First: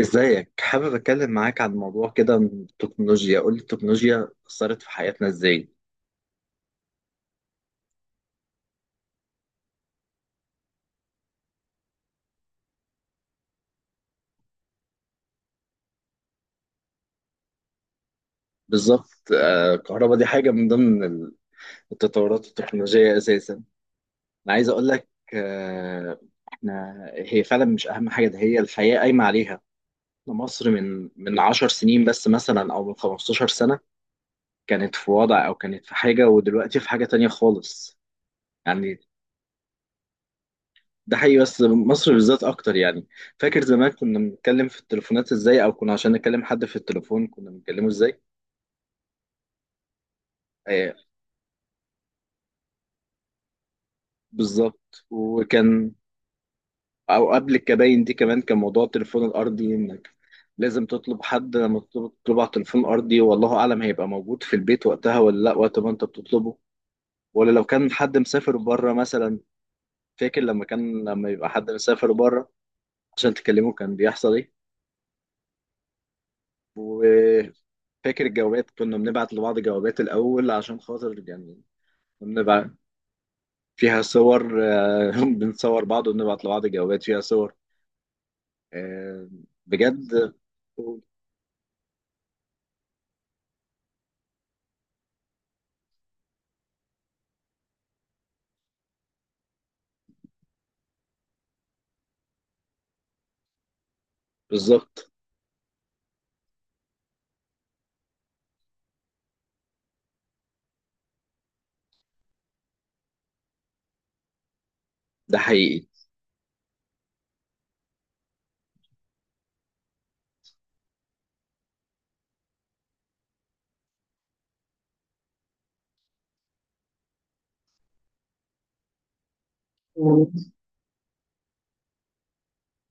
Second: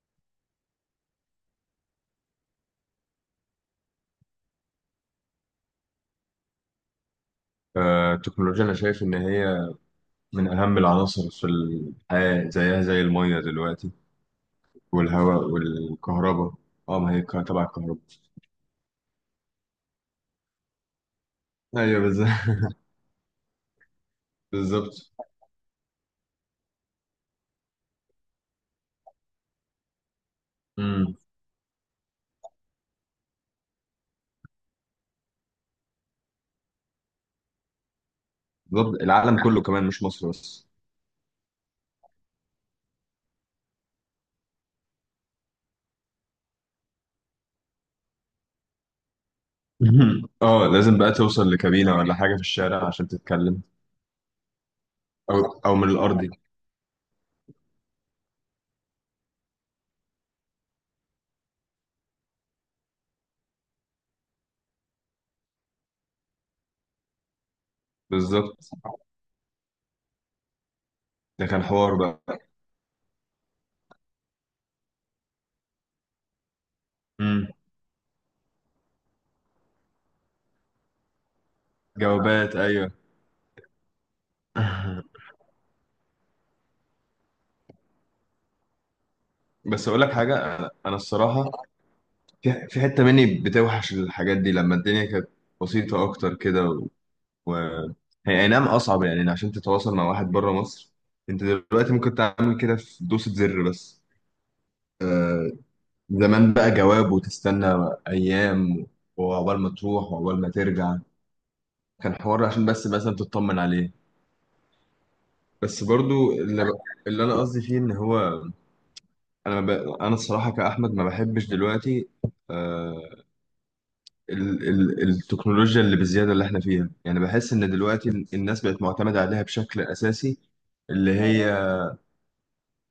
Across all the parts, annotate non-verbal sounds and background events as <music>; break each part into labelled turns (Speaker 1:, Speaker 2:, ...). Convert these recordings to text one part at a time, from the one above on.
Speaker 1: ازيك؟ حابب اتكلم معاك عن موضوع كده من التكنولوجيا. قول لي، التكنولوجيا اثرت في حياتنا ازاي؟
Speaker 2: التكنولوجيا أنا شايف إن هي من أهم العناصر في الحياة، زيها زي المية دلوقتي والهواء والكهرباء. اه ما هي تبع الكهرباء.
Speaker 1: بالظبط الكهرباء دي حاجه من ضمن
Speaker 2: أيوه،
Speaker 1: التطورات
Speaker 2: بالظبط.
Speaker 1: التكنولوجيه اساسا.
Speaker 2: <laughs>
Speaker 1: انا عايز اقول لك،
Speaker 2: بالظبط.
Speaker 1: آه، احنا هي فعلا مش اهم حاجه، ده هي الحياه قايمه عليها. مصر من
Speaker 2: مم.
Speaker 1: من 10 سنين بس مثلا او من 15 سنه كانت في وضع، او كانت في حاجه، ودلوقتي في حاجه تانية خالص يعني.
Speaker 2: بالظبط، العالم كله كمان مش مصر بس.
Speaker 1: ده حقيقي، بس مصر بالذات اكتر يعني. فاكر زمان كنا بنتكلم في التليفونات ازاي؟ او كنا عشان نكلم حد في التليفون كنا بنكلمه ازاي؟
Speaker 2: <laughs> اه،
Speaker 1: آه
Speaker 2: لازم بقى توصل لكابينة ولا حاجة في الشارع عشان تتكلم.
Speaker 1: بالظبط.
Speaker 2: أو أو من
Speaker 1: وكان
Speaker 2: الأرضي.
Speaker 1: او قبل الكباين دي كمان كان موضوع التليفون الارضي، انك لازم تطلب حد، لما تطلب على التليفون ارضي والله اعلم هيبقى موجود في البيت وقتها ولا لا وقت ما انت بتطلبه، ولا لو كان حد
Speaker 2: بالظبط،
Speaker 1: مسافر بره مثلا. فاكر لما كان، لما
Speaker 2: ده
Speaker 1: يبقى
Speaker 2: كان
Speaker 1: حد
Speaker 2: حوار
Speaker 1: مسافر
Speaker 2: بقى.
Speaker 1: بره عشان تكلمه كان بيحصل
Speaker 2: مم.
Speaker 1: ايه؟ فاكر الجوابات؟ كنا بنبعت لبعض جوابات الأول عشان خاطر يعني
Speaker 2: جوابات،
Speaker 1: بنبعت
Speaker 2: أيوه.
Speaker 1: فيها صور،
Speaker 2: <laughs>
Speaker 1: <laughs> بنصور بعض وبنبعت لبعض جوابات فيها صور. آه،
Speaker 2: بس أقول لك
Speaker 1: بجد.
Speaker 2: حاجة، أنا الصراحة في حتة مني بتوحش الحاجات دي لما الدنيا كانت بسيطة أكتر كده. و هي أي نعم أصعب يعني عشان تتواصل مع واحد بره مصر. أنت دلوقتي ممكن تعمل كده في دوسة زر بس.
Speaker 1: بالظبط.
Speaker 2: آه. زمان بقى جواب وتستنى أيام، وعقبال ما تروح وعقبال ما ترجع، كان حوار عشان بس مثلا تطمن عليه.
Speaker 1: ده
Speaker 2: بس
Speaker 1: حقيقي.
Speaker 2: برضو اللي أنا قصدي فيه إن هو. أنا ب... أنا الصراحة كأحمد ما بحبش دلوقتي. آه، ال ال التكنولوجيا اللي بالزيادة اللي احنا فيها، يعني بحس ان دلوقتي الناس بقت معتمدة عليها بشكل اساسي، اللي هي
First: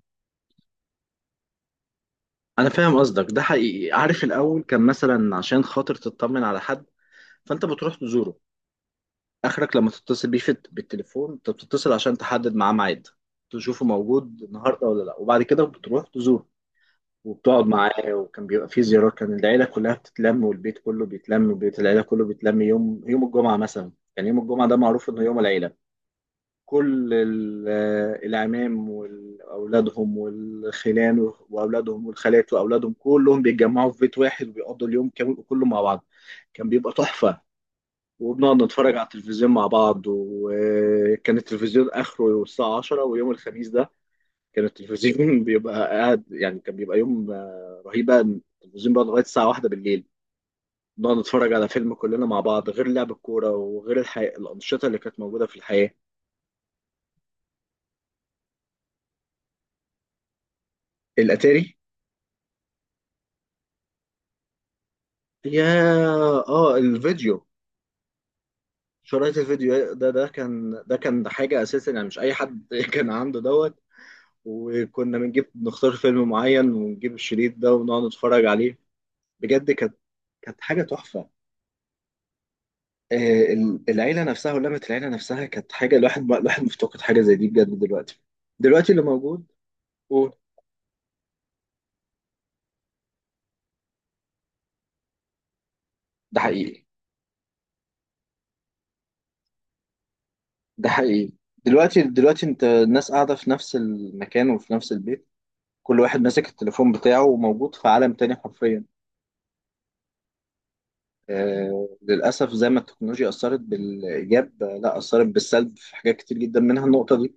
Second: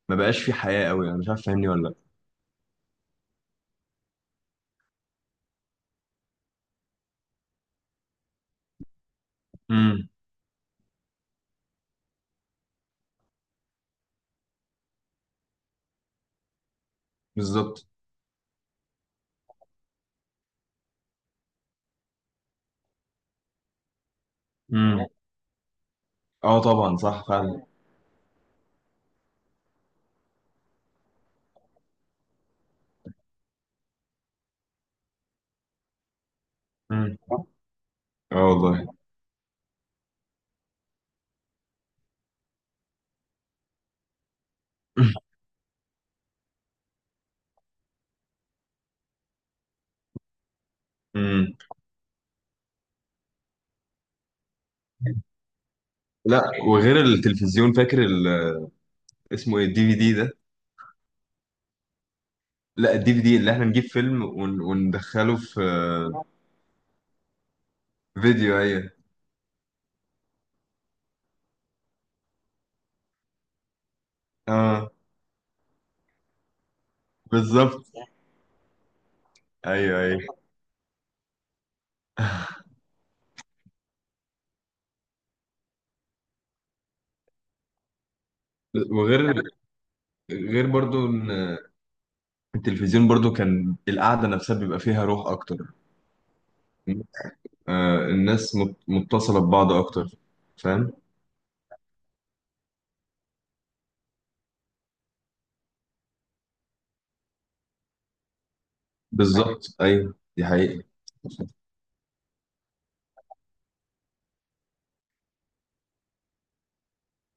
Speaker 2: ما بقاش في حياة قوي. انا مش عارف، فاهمني ولا لا؟
Speaker 1: أنا فاهم قصدك، ده حقيقي. عارف الأول كان مثلا عشان خاطر تطمن على حد فأنت بتروح تزوره. آخرك لما
Speaker 2: امم.
Speaker 1: تتصل بيه في بالتليفون أنت بتتصل عشان تحدد معاه ميعاد، تشوفه موجود النهاردة ولا لأ، وبعد كده بتروح تزوره وبتقعد
Speaker 2: بالظبط.
Speaker 1: معاه. وكان بيبقى فيه زيارات، كان العيلة كلها بتتلم والبيت كله بيتلم وبيت العيلة كله بيتلم يوم، يوم الجمعة مثلا. كان يوم الجمعة ده
Speaker 2: امم.
Speaker 1: معروف إنه يوم العيلة.
Speaker 2: اه، طبعا
Speaker 1: كل
Speaker 2: صح فعلا.
Speaker 1: العمام وأولادهم والخلان وأولادهم والخالات وأولادهم كلهم بيتجمعوا في بيت واحد وبيقضوا اليوم كامل كله مع بعض. كان بيبقى
Speaker 2: امم.
Speaker 1: تحفة.
Speaker 2: اه
Speaker 1: وبنقعد
Speaker 2: والله.
Speaker 1: نتفرج على التلفزيون مع بعض، وكان التلفزيون آخره الساعة 10، ويوم الخميس ده كان
Speaker 2: <laughs>
Speaker 1: التلفزيون <laughs> بيبقى قاعد يعني، كان بيبقى يوم رهيب بقى. التلفزيون بقى لغايه الساعه واحدة بالليل، نقعد نتفرج
Speaker 2: امم.
Speaker 1: على فيلم كلنا مع بعض، غير لعب الكوره وغير الانشطه اللي كانت موجوده في الحياه.
Speaker 2: لا، وغير التلفزيون، فاكر اسمه ايه الدي في دي ده؟
Speaker 1: الاتاري؟
Speaker 2: لا، الدي في دي اللي احنا نجيب فيلم ون وندخله في.
Speaker 1: يا اه، الفيديو.
Speaker 2: فيديو، ايوه.
Speaker 1: شرايط الفيديو ده، ده كان حاجه اساسا يعني، مش اي حد <laughs> كان عنده دوت.
Speaker 2: اه،
Speaker 1: وكنا بنجيب، نختار فيلم معين ونجيب الشريط ده
Speaker 2: بالظبط.
Speaker 1: ونقعد نتفرج عليه. بجد كانت،
Speaker 2: ايوه، ايوه.
Speaker 1: كانت حاجه تحفه. آه، العيلة نفسها ولمة العيلة نفسها كانت حاجة، الواحد مفتقد حاجة زي دي بجد دلوقتي. دلوقتي اللي
Speaker 2: وغير
Speaker 1: موجود، قول.
Speaker 2: غير برضو إن التلفزيون برضو كان القعدة نفسها بيبقى فيها روح أكتر.
Speaker 1: ده حقيقي.
Speaker 2: آه، الناس متصلة ببعض أكتر.
Speaker 1: ده
Speaker 2: فاهم؟
Speaker 1: حقيقي. دلوقتي، دلوقتي انت الناس قاعدة في نفس المكان وفي نفس البيت، كل واحد ماسك التليفون بتاعه وموجود في عالم تاني حرفيا.
Speaker 2: بالظبط، أيوه، دي حقيقة.
Speaker 1: آه للأسف، زي ما التكنولوجيا أثرت بالإيجاب، لا أثرت بالسلب في حاجات كتير جدا، منها النقطة دي.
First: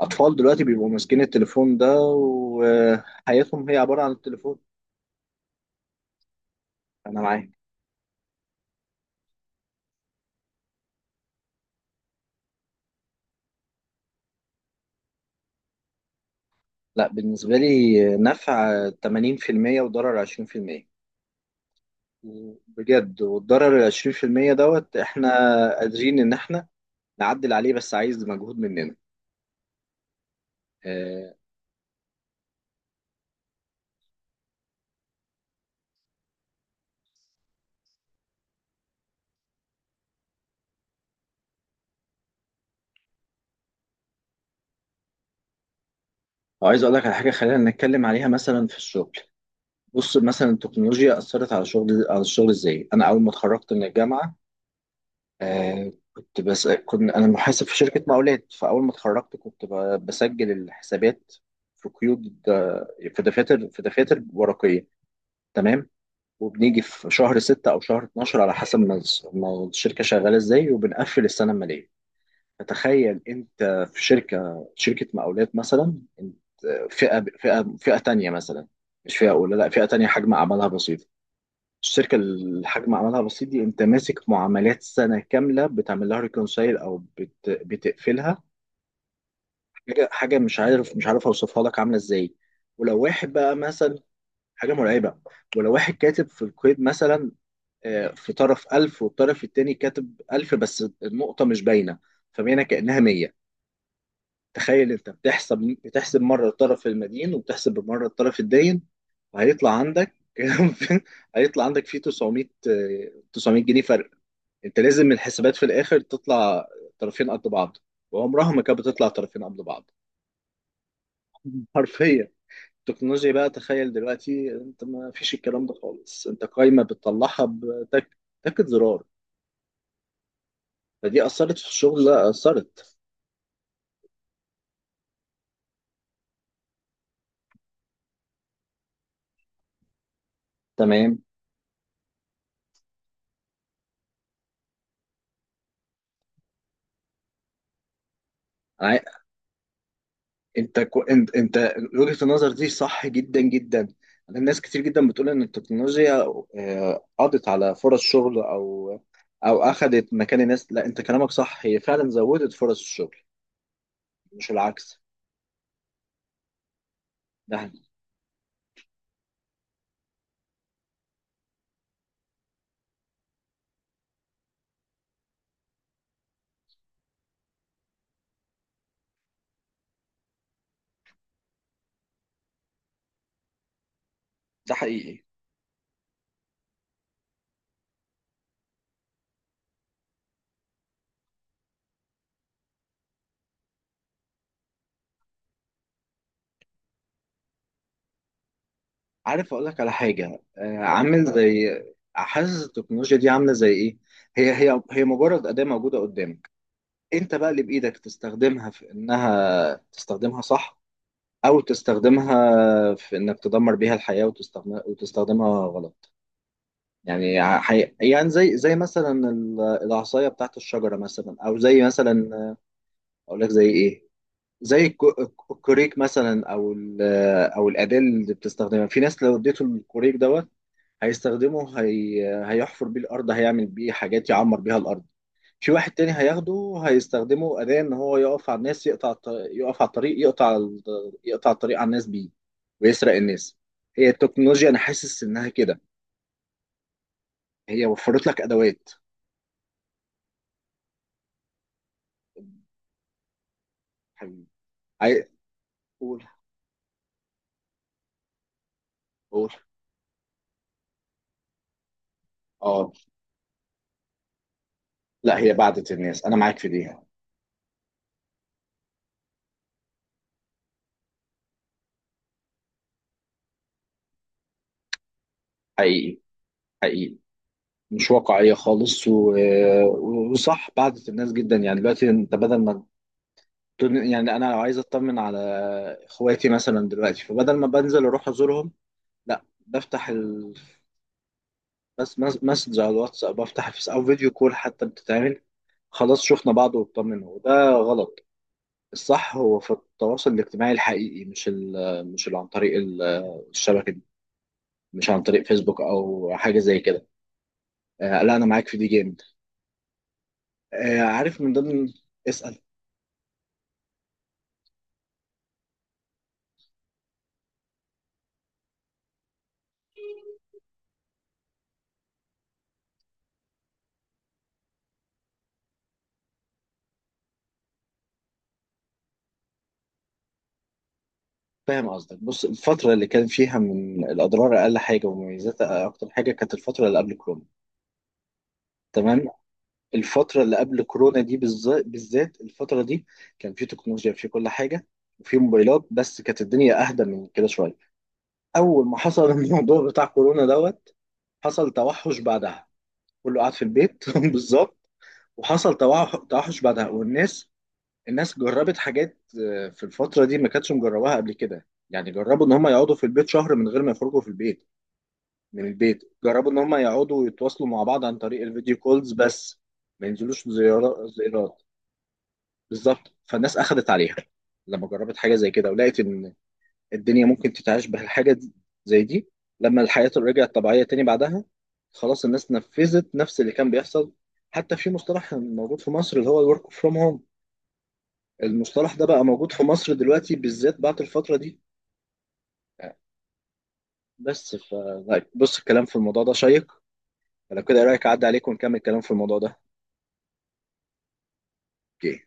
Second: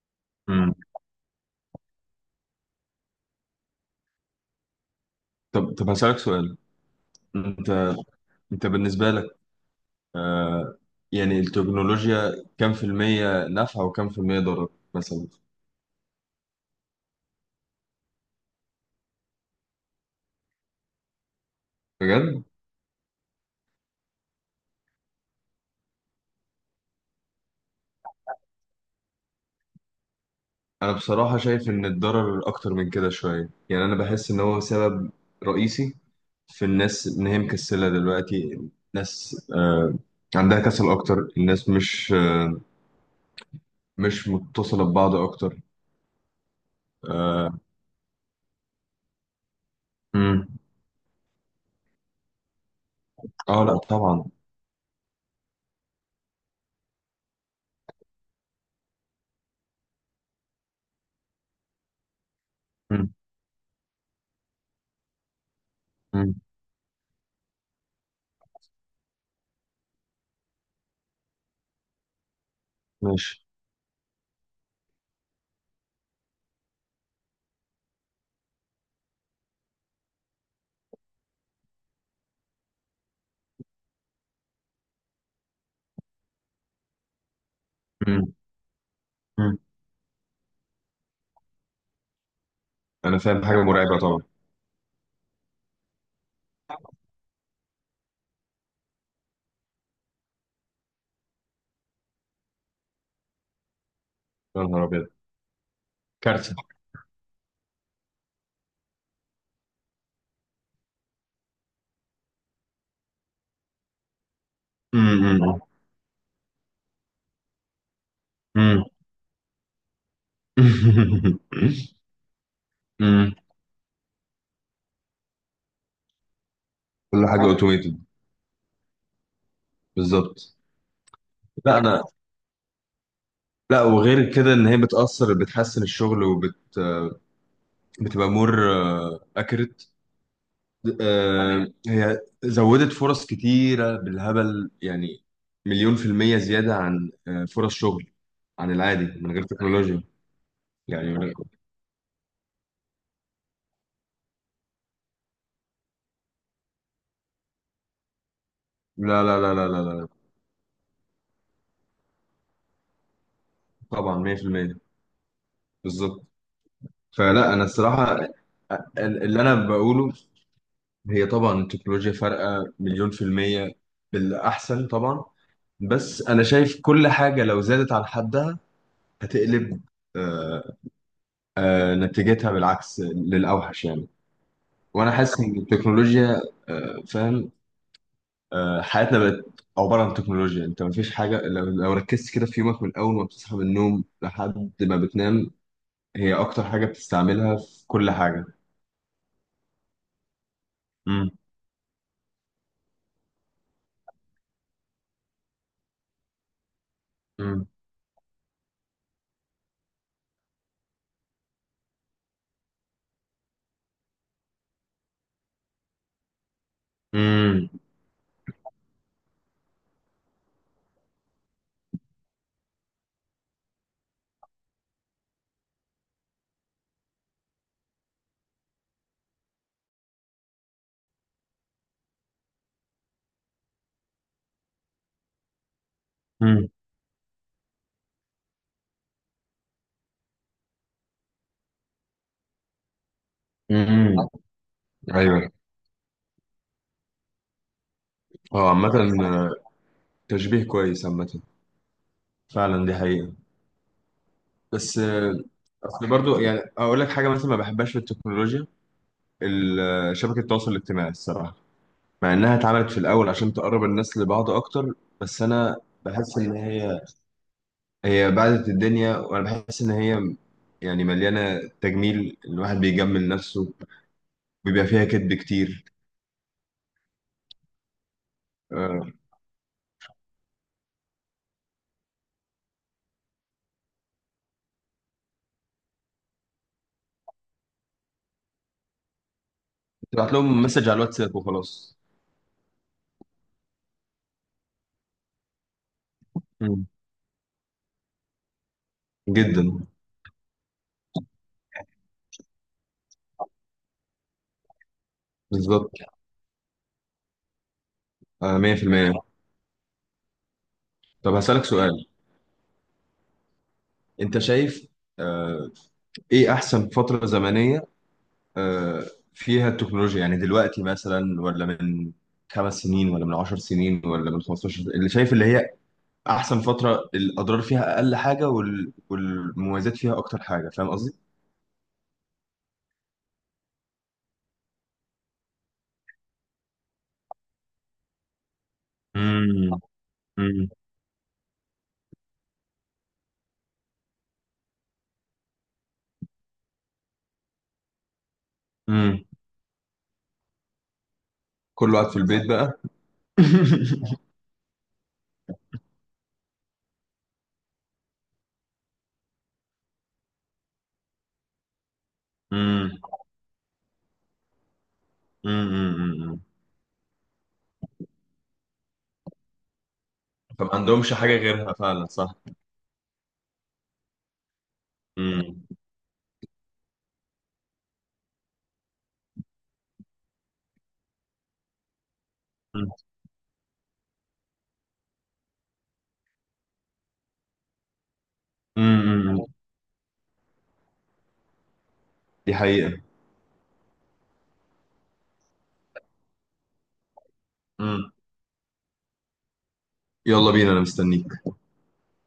Speaker 1: أطفال دلوقتي
Speaker 2: مم.
Speaker 1: بيبقوا ماسكين التليفون ده، وحياتهم هي عبارة عن التليفون.
Speaker 2: طب هسألك سؤال.
Speaker 1: أنا معاك.
Speaker 2: أنت أنت بالنسبة لك آه يعني التكنولوجيا كام في المية نافعة وكام في المية ضرر مثلا؟
Speaker 1: لا بالنسبة لي نفع 80% وضرر 20%.
Speaker 2: بجد؟
Speaker 1: بجد. والضرر ال 20% دوت، احنا قادرين ان احنا نعدل عليه بس عايز مجهود مننا.
Speaker 2: أنا
Speaker 1: اه.
Speaker 2: بصراحة شايف إن الضرر أكتر من كده شوية. يعني أنا بحس إن هو سبب رئيسي في الناس ان هي مكسله دلوقتي. الناس عندها كسل اكتر. الناس مش مش متصله ببعض اكتر.
Speaker 1: وعايز اقول لك على حاجة،
Speaker 2: اه.
Speaker 1: خلينا نتكلم عليها مثلا في الشغل. بص
Speaker 2: مم.
Speaker 1: مثلا التكنولوجيا اثرت على شغل، على الشغل ازاي؟ انا اول ما
Speaker 2: اه،
Speaker 1: اتخرجت
Speaker 2: لا
Speaker 1: من
Speaker 2: طبعا.
Speaker 1: الجامعة، اه كنت، بس كنت انا محاسب في شركة مقاولات، فاول ما اتخرجت كنت بسجل الحسابات في قيود،
Speaker 2: مم.
Speaker 1: في دفاتر، في دفاتر ورقية. تمام.
Speaker 2: مم.
Speaker 1: وبنيجي في شهر ستة أو شهر 12، على حسب ما ما الشركة شغالة إزاي، وبنقفل السنة المالية. فتخيل
Speaker 2: ماشي.
Speaker 1: أنت في شركة، شركة مقاولات مثلا، أنت فئة تانية مثلا، مش فئة أولى، لا فئة تانية حجم أعمالها بسيط. الشركة اللي حجم أعمالها بسيط دي، أنت ماسك معاملات سنة كاملة بتعمل لها ريكونسايل، أو
Speaker 2: مم.
Speaker 1: بتقفلها.
Speaker 2: مم.
Speaker 1: حاجة، مش عارف أوصفها لك عاملة إزاي. ولو
Speaker 2: انا
Speaker 1: واحد
Speaker 2: فاهم،
Speaker 1: بقى
Speaker 2: حاجه
Speaker 1: مثلا،
Speaker 2: مرعبه طبعا.
Speaker 1: حاجة مرعبة. ولو واحد كاتب في الكويت مثلا، في طرف ألف والطرف التاني كاتب ألف بس النقطة مش باينة، فباينة كأنها مية.
Speaker 2: يا نهار
Speaker 1: تخيل
Speaker 2: ابيض،
Speaker 1: أنت بتحسب، بتحسب مرة
Speaker 2: كارثه.
Speaker 1: الطرف المدين وبتحسب مرة الطرف الداين، وهيطلع عندك <laughs> هيطلع عندك فيه 900، 900 جنيه فرق. أنت لازم من
Speaker 2: مم.
Speaker 1: الحسابات
Speaker 2: مم.
Speaker 1: في الآخر تطلع طرفين قد بعض، وعمرها ما كانت
Speaker 2: مم.
Speaker 1: بتطلع طرفين قد بعض
Speaker 2: <laughs>
Speaker 1: <laughs> حرفيا. التكنولوجيا
Speaker 2: مم.
Speaker 1: بقى، تخيل دلوقتي انت ما فيش الكلام ده خالص، انت قايمة
Speaker 2: كل حاجه
Speaker 1: بتطلعها
Speaker 2: اوتوميتد.
Speaker 1: بتك، تكت زرار.
Speaker 2: بالظبط.
Speaker 1: فدي اثرت في
Speaker 2: لا، انا.
Speaker 1: الشغل؟ لا، اثرت.
Speaker 2: لا، وغير كده ان هي بتاثر بتحسن الشغل وبت آه، بتبقى مور اكريت.
Speaker 1: تمام.
Speaker 2: هي زودت فرص كتيرة بالهبل يعني. مليون في المية زيادة عن فرص شغل، عن
Speaker 1: عا-
Speaker 2: العادي من غير تكنولوجيا.
Speaker 1: انت
Speaker 2: يعني من
Speaker 1: انت
Speaker 2: غير-
Speaker 1: انت وجهة النظر دي صح جدا جدا. انا ناس كتير جدا بتقول ان التكنولوجيا قضت على فرص شغل، او
Speaker 2: لا، لا، لا،
Speaker 1: او
Speaker 2: لا، لا، لا.
Speaker 1: اخذت مكان الناس. لا انت كلامك صح، هي فعلا زودت فرص الشغل
Speaker 2: طبعا
Speaker 1: مش
Speaker 2: 100%.
Speaker 1: العكس.
Speaker 2: بالظبط. فلا أنا
Speaker 1: ده،
Speaker 2: الصراحة اللي أنا بقوله، هي طبعا التكنولوجيا فارقة مليون في المية بالأحسن طبعا. بس أنا شايف كل حاجة لو زادت عن حدها هتقلب. آه، نتيجتها بالعكس للأوحش يعني.
Speaker 1: ده
Speaker 2: وانا
Speaker 1: حقيقي.
Speaker 2: حاسس ان التكنولوجيا فاهم، حياتنا بقت عباره عن تكنولوجيا. انت ما فيش حاجه، لو ركزت كده في يومك من اول ما بتصحى من النوم لحد ما بتنام، هي اكتر حاجه بتستعملها في كل حاجه.
Speaker 1: عارف اقول لك على حاجة؟ عامل
Speaker 2: امم.
Speaker 1: زي، حاسس التكنولوجيا دي عاملة زي ايه؟ هي مجرد أداة موجودة قدامك، انت بقى اللي
Speaker 2: امم.
Speaker 1: بايدك تستخدمها في انها تستخدمها صح، او تستخدمها في انك تدمر بيها الحياة وتستخدمها، وتستخدمها غلط. يعني
Speaker 2: امم.
Speaker 1: يعني زي مثلا العصاية بتاعت الشجرة مثلا، او زي مثلا، اقول لك زي ايه، زي الكوريك مثلا، او او الأداة اللي بتستخدمها. في ناس لو اديته الكوريك دوت، هيستخدمه هي... هيحفر بيه الارض، هيعمل بيه حاجات يعمر بيها الارض. في واحد تاني
Speaker 2: امم.
Speaker 1: هياخده هيستخدمه أداة إن هو يقف على الناس، يقطع يقف على الطريق، يقطع يقطع الطريق على الناس بيه ويسرق الناس. هي
Speaker 2: امم.
Speaker 1: التكنولوجيا أنا حاسس إنها
Speaker 2: ايوه.
Speaker 1: كده، هي وفرت لك
Speaker 2: اه،
Speaker 1: أدوات.
Speaker 2: عامه. آه، تشبيه كويس عامه، فعلا دي حقيقه.
Speaker 1: حبيبي،
Speaker 2: بس
Speaker 1: عاي...
Speaker 2: اصل
Speaker 1: قول،
Speaker 2: برضو يعني اقول لك حاجه مثلا ما بحبهاش في التكنولوجيا.
Speaker 1: قول.
Speaker 2: شبكه التواصل الاجتماعي الصراحه. مع انها اتعملت
Speaker 1: آه
Speaker 2: في الاول عشان تقرب الناس لبعض اكتر.
Speaker 1: لا،
Speaker 2: بس
Speaker 1: هي
Speaker 2: انا
Speaker 1: بعدت الناس، أنا
Speaker 2: بحس ان
Speaker 1: معاك في دي.
Speaker 2: هي بعدت الدنيا. وانا بحس ان هي يعني مليانه تجميل، الواحد بيجمل نفسه، بيبقى فيها كذب كتير.
Speaker 1: حقيقي، حقيقي. مش واقعية خالص
Speaker 2: أه.
Speaker 1: و... وصح، بعدت الناس جدا يعني. دلوقتي أنت بدل ما يعني أنا لو عايز أطمن على إخواتي مثلا دلوقتي، فبدل ما بنزل أروح أزورهم، لا بفتح،
Speaker 2: تبعت لهم مسج على الواتساب وخلاص.
Speaker 1: بس مسج على الواتس، او بفتح في، او فيديو كول حتى بتتعمل. خلاص شفنا بعض
Speaker 2: مم.
Speaker 1: واطمنا، وده غلط. الصح هو في
Speaker 2: جدا.
Speaker 1: التواصل الاجتماعي الحقيقي، مش ال، مش اللي عن طريق الشبكه دي، مش عن طريق فيسبوك
Speaker 2: بالظبط.
Speaker 1: او حاجه زي كده. آه لا انا معاك في دي
Speaker 2: 100%.
Speaker 1: جامد. آه
Speaker 2: طب
Speaker 1: عارف من
Speaker 2: هسألك
Speaker 1: ضمن.
Speaker 2: سؤال.
Speaker 1: اسال.
Speaker 2: انت شايف آه، ايه احسن فترة زمنية آه، فيها التكنولوجيا؟ يعني دلوقتي مثلا ولا من 5 سنين ولا من 10 سنين ولا من 15؟ اللي شايف اللي هي احسن فتره، الاضرار فيها اقل حاجه والمميزات فيها اكتر حاجه. فاهم قصدي؟
Speaker 1: فاهم قصدك. بص الفتره اللي كان فيها من الاضرار اقل حاجه ومميزاتها اكتر حاجه، كانت الفتره اللي قبل كورونا. تمام.
Speaker 2: امم.
Speaker 1: الفترة اللي
Speaker 2: امم.
Speaker 1: قبل كورونا دي بالذات، الفترة دي كان في تكنولوجيا في كل حاجة وفي موبايلات، بس كانت الدنيا أهدى من كده شوية. أول ما
Speaker 2: امم.
Speaker 1: حصل <laughs> الموضوع بتاع كورونا دوت، حصل
Speaker 2: كله قاعد في
Speaker 1: توحش
Speaker 2: البيت
Speaker 1: بعدها،
Speaker 2: بقى.
Speaker 1: كله قاعد في البيت
Speaker 2: <laughs>
Speaker 1: <laughs> بالظبط. وحصل توحش بعدها، والناس، الناس جربت حاجات في الفترة دي ما كانتش مجرباها قبل كده، يعني جربوا إن هم
Speaker 2: امم.
Speaker 1: يقعدوا في البيت شهر من غير ما يخرجوا في البيت، من البيت.
Speaker 2: امم.
Speaker 1: جربوا إن هم يقعدوا يتواصلوا مع بعض عن طريق الفيديو كولز بس، ما ينزلوش
Speaker 2: فما
Speaker 1: زيارة،
Speaker 2: عندهمش حاجه
Speaker 1: زيارات.
Speaker 2: غيرها فعلا، صح.
Speaker 1: بالظبط، فالناس اخذت عليها لما جربت حاجه زي
Speaker 2: امم.
Speaker 1: كده ولقيت ان الدنيا ممكن تتعاش زي دي. لما الحياه رجعت طبيعيه تاني بعدها، خلاص الناس نفذت نفس اللي كان بيحصل. حتى في مصطلح موجود في مصر اللي هو الورك فروم هوم، المصطلح ده بقى
Speaker 2: امم،
Speaker 1: موجود في مصر دلوقتي بالذات بعد الفتره دي.
Speaker 2: دي حقيقه.
Speaker 1: بس ف لا، بص الكلام في الموضوع ده شيق، لو كده إيه رايك
Speaker 2: امم.
Speaker 1: اعدي عليك ونكمل الكلام في الموضوع ده؟
Speaker 2: يلا بينا، انا مستنيك.
Speaker 1: اوكي.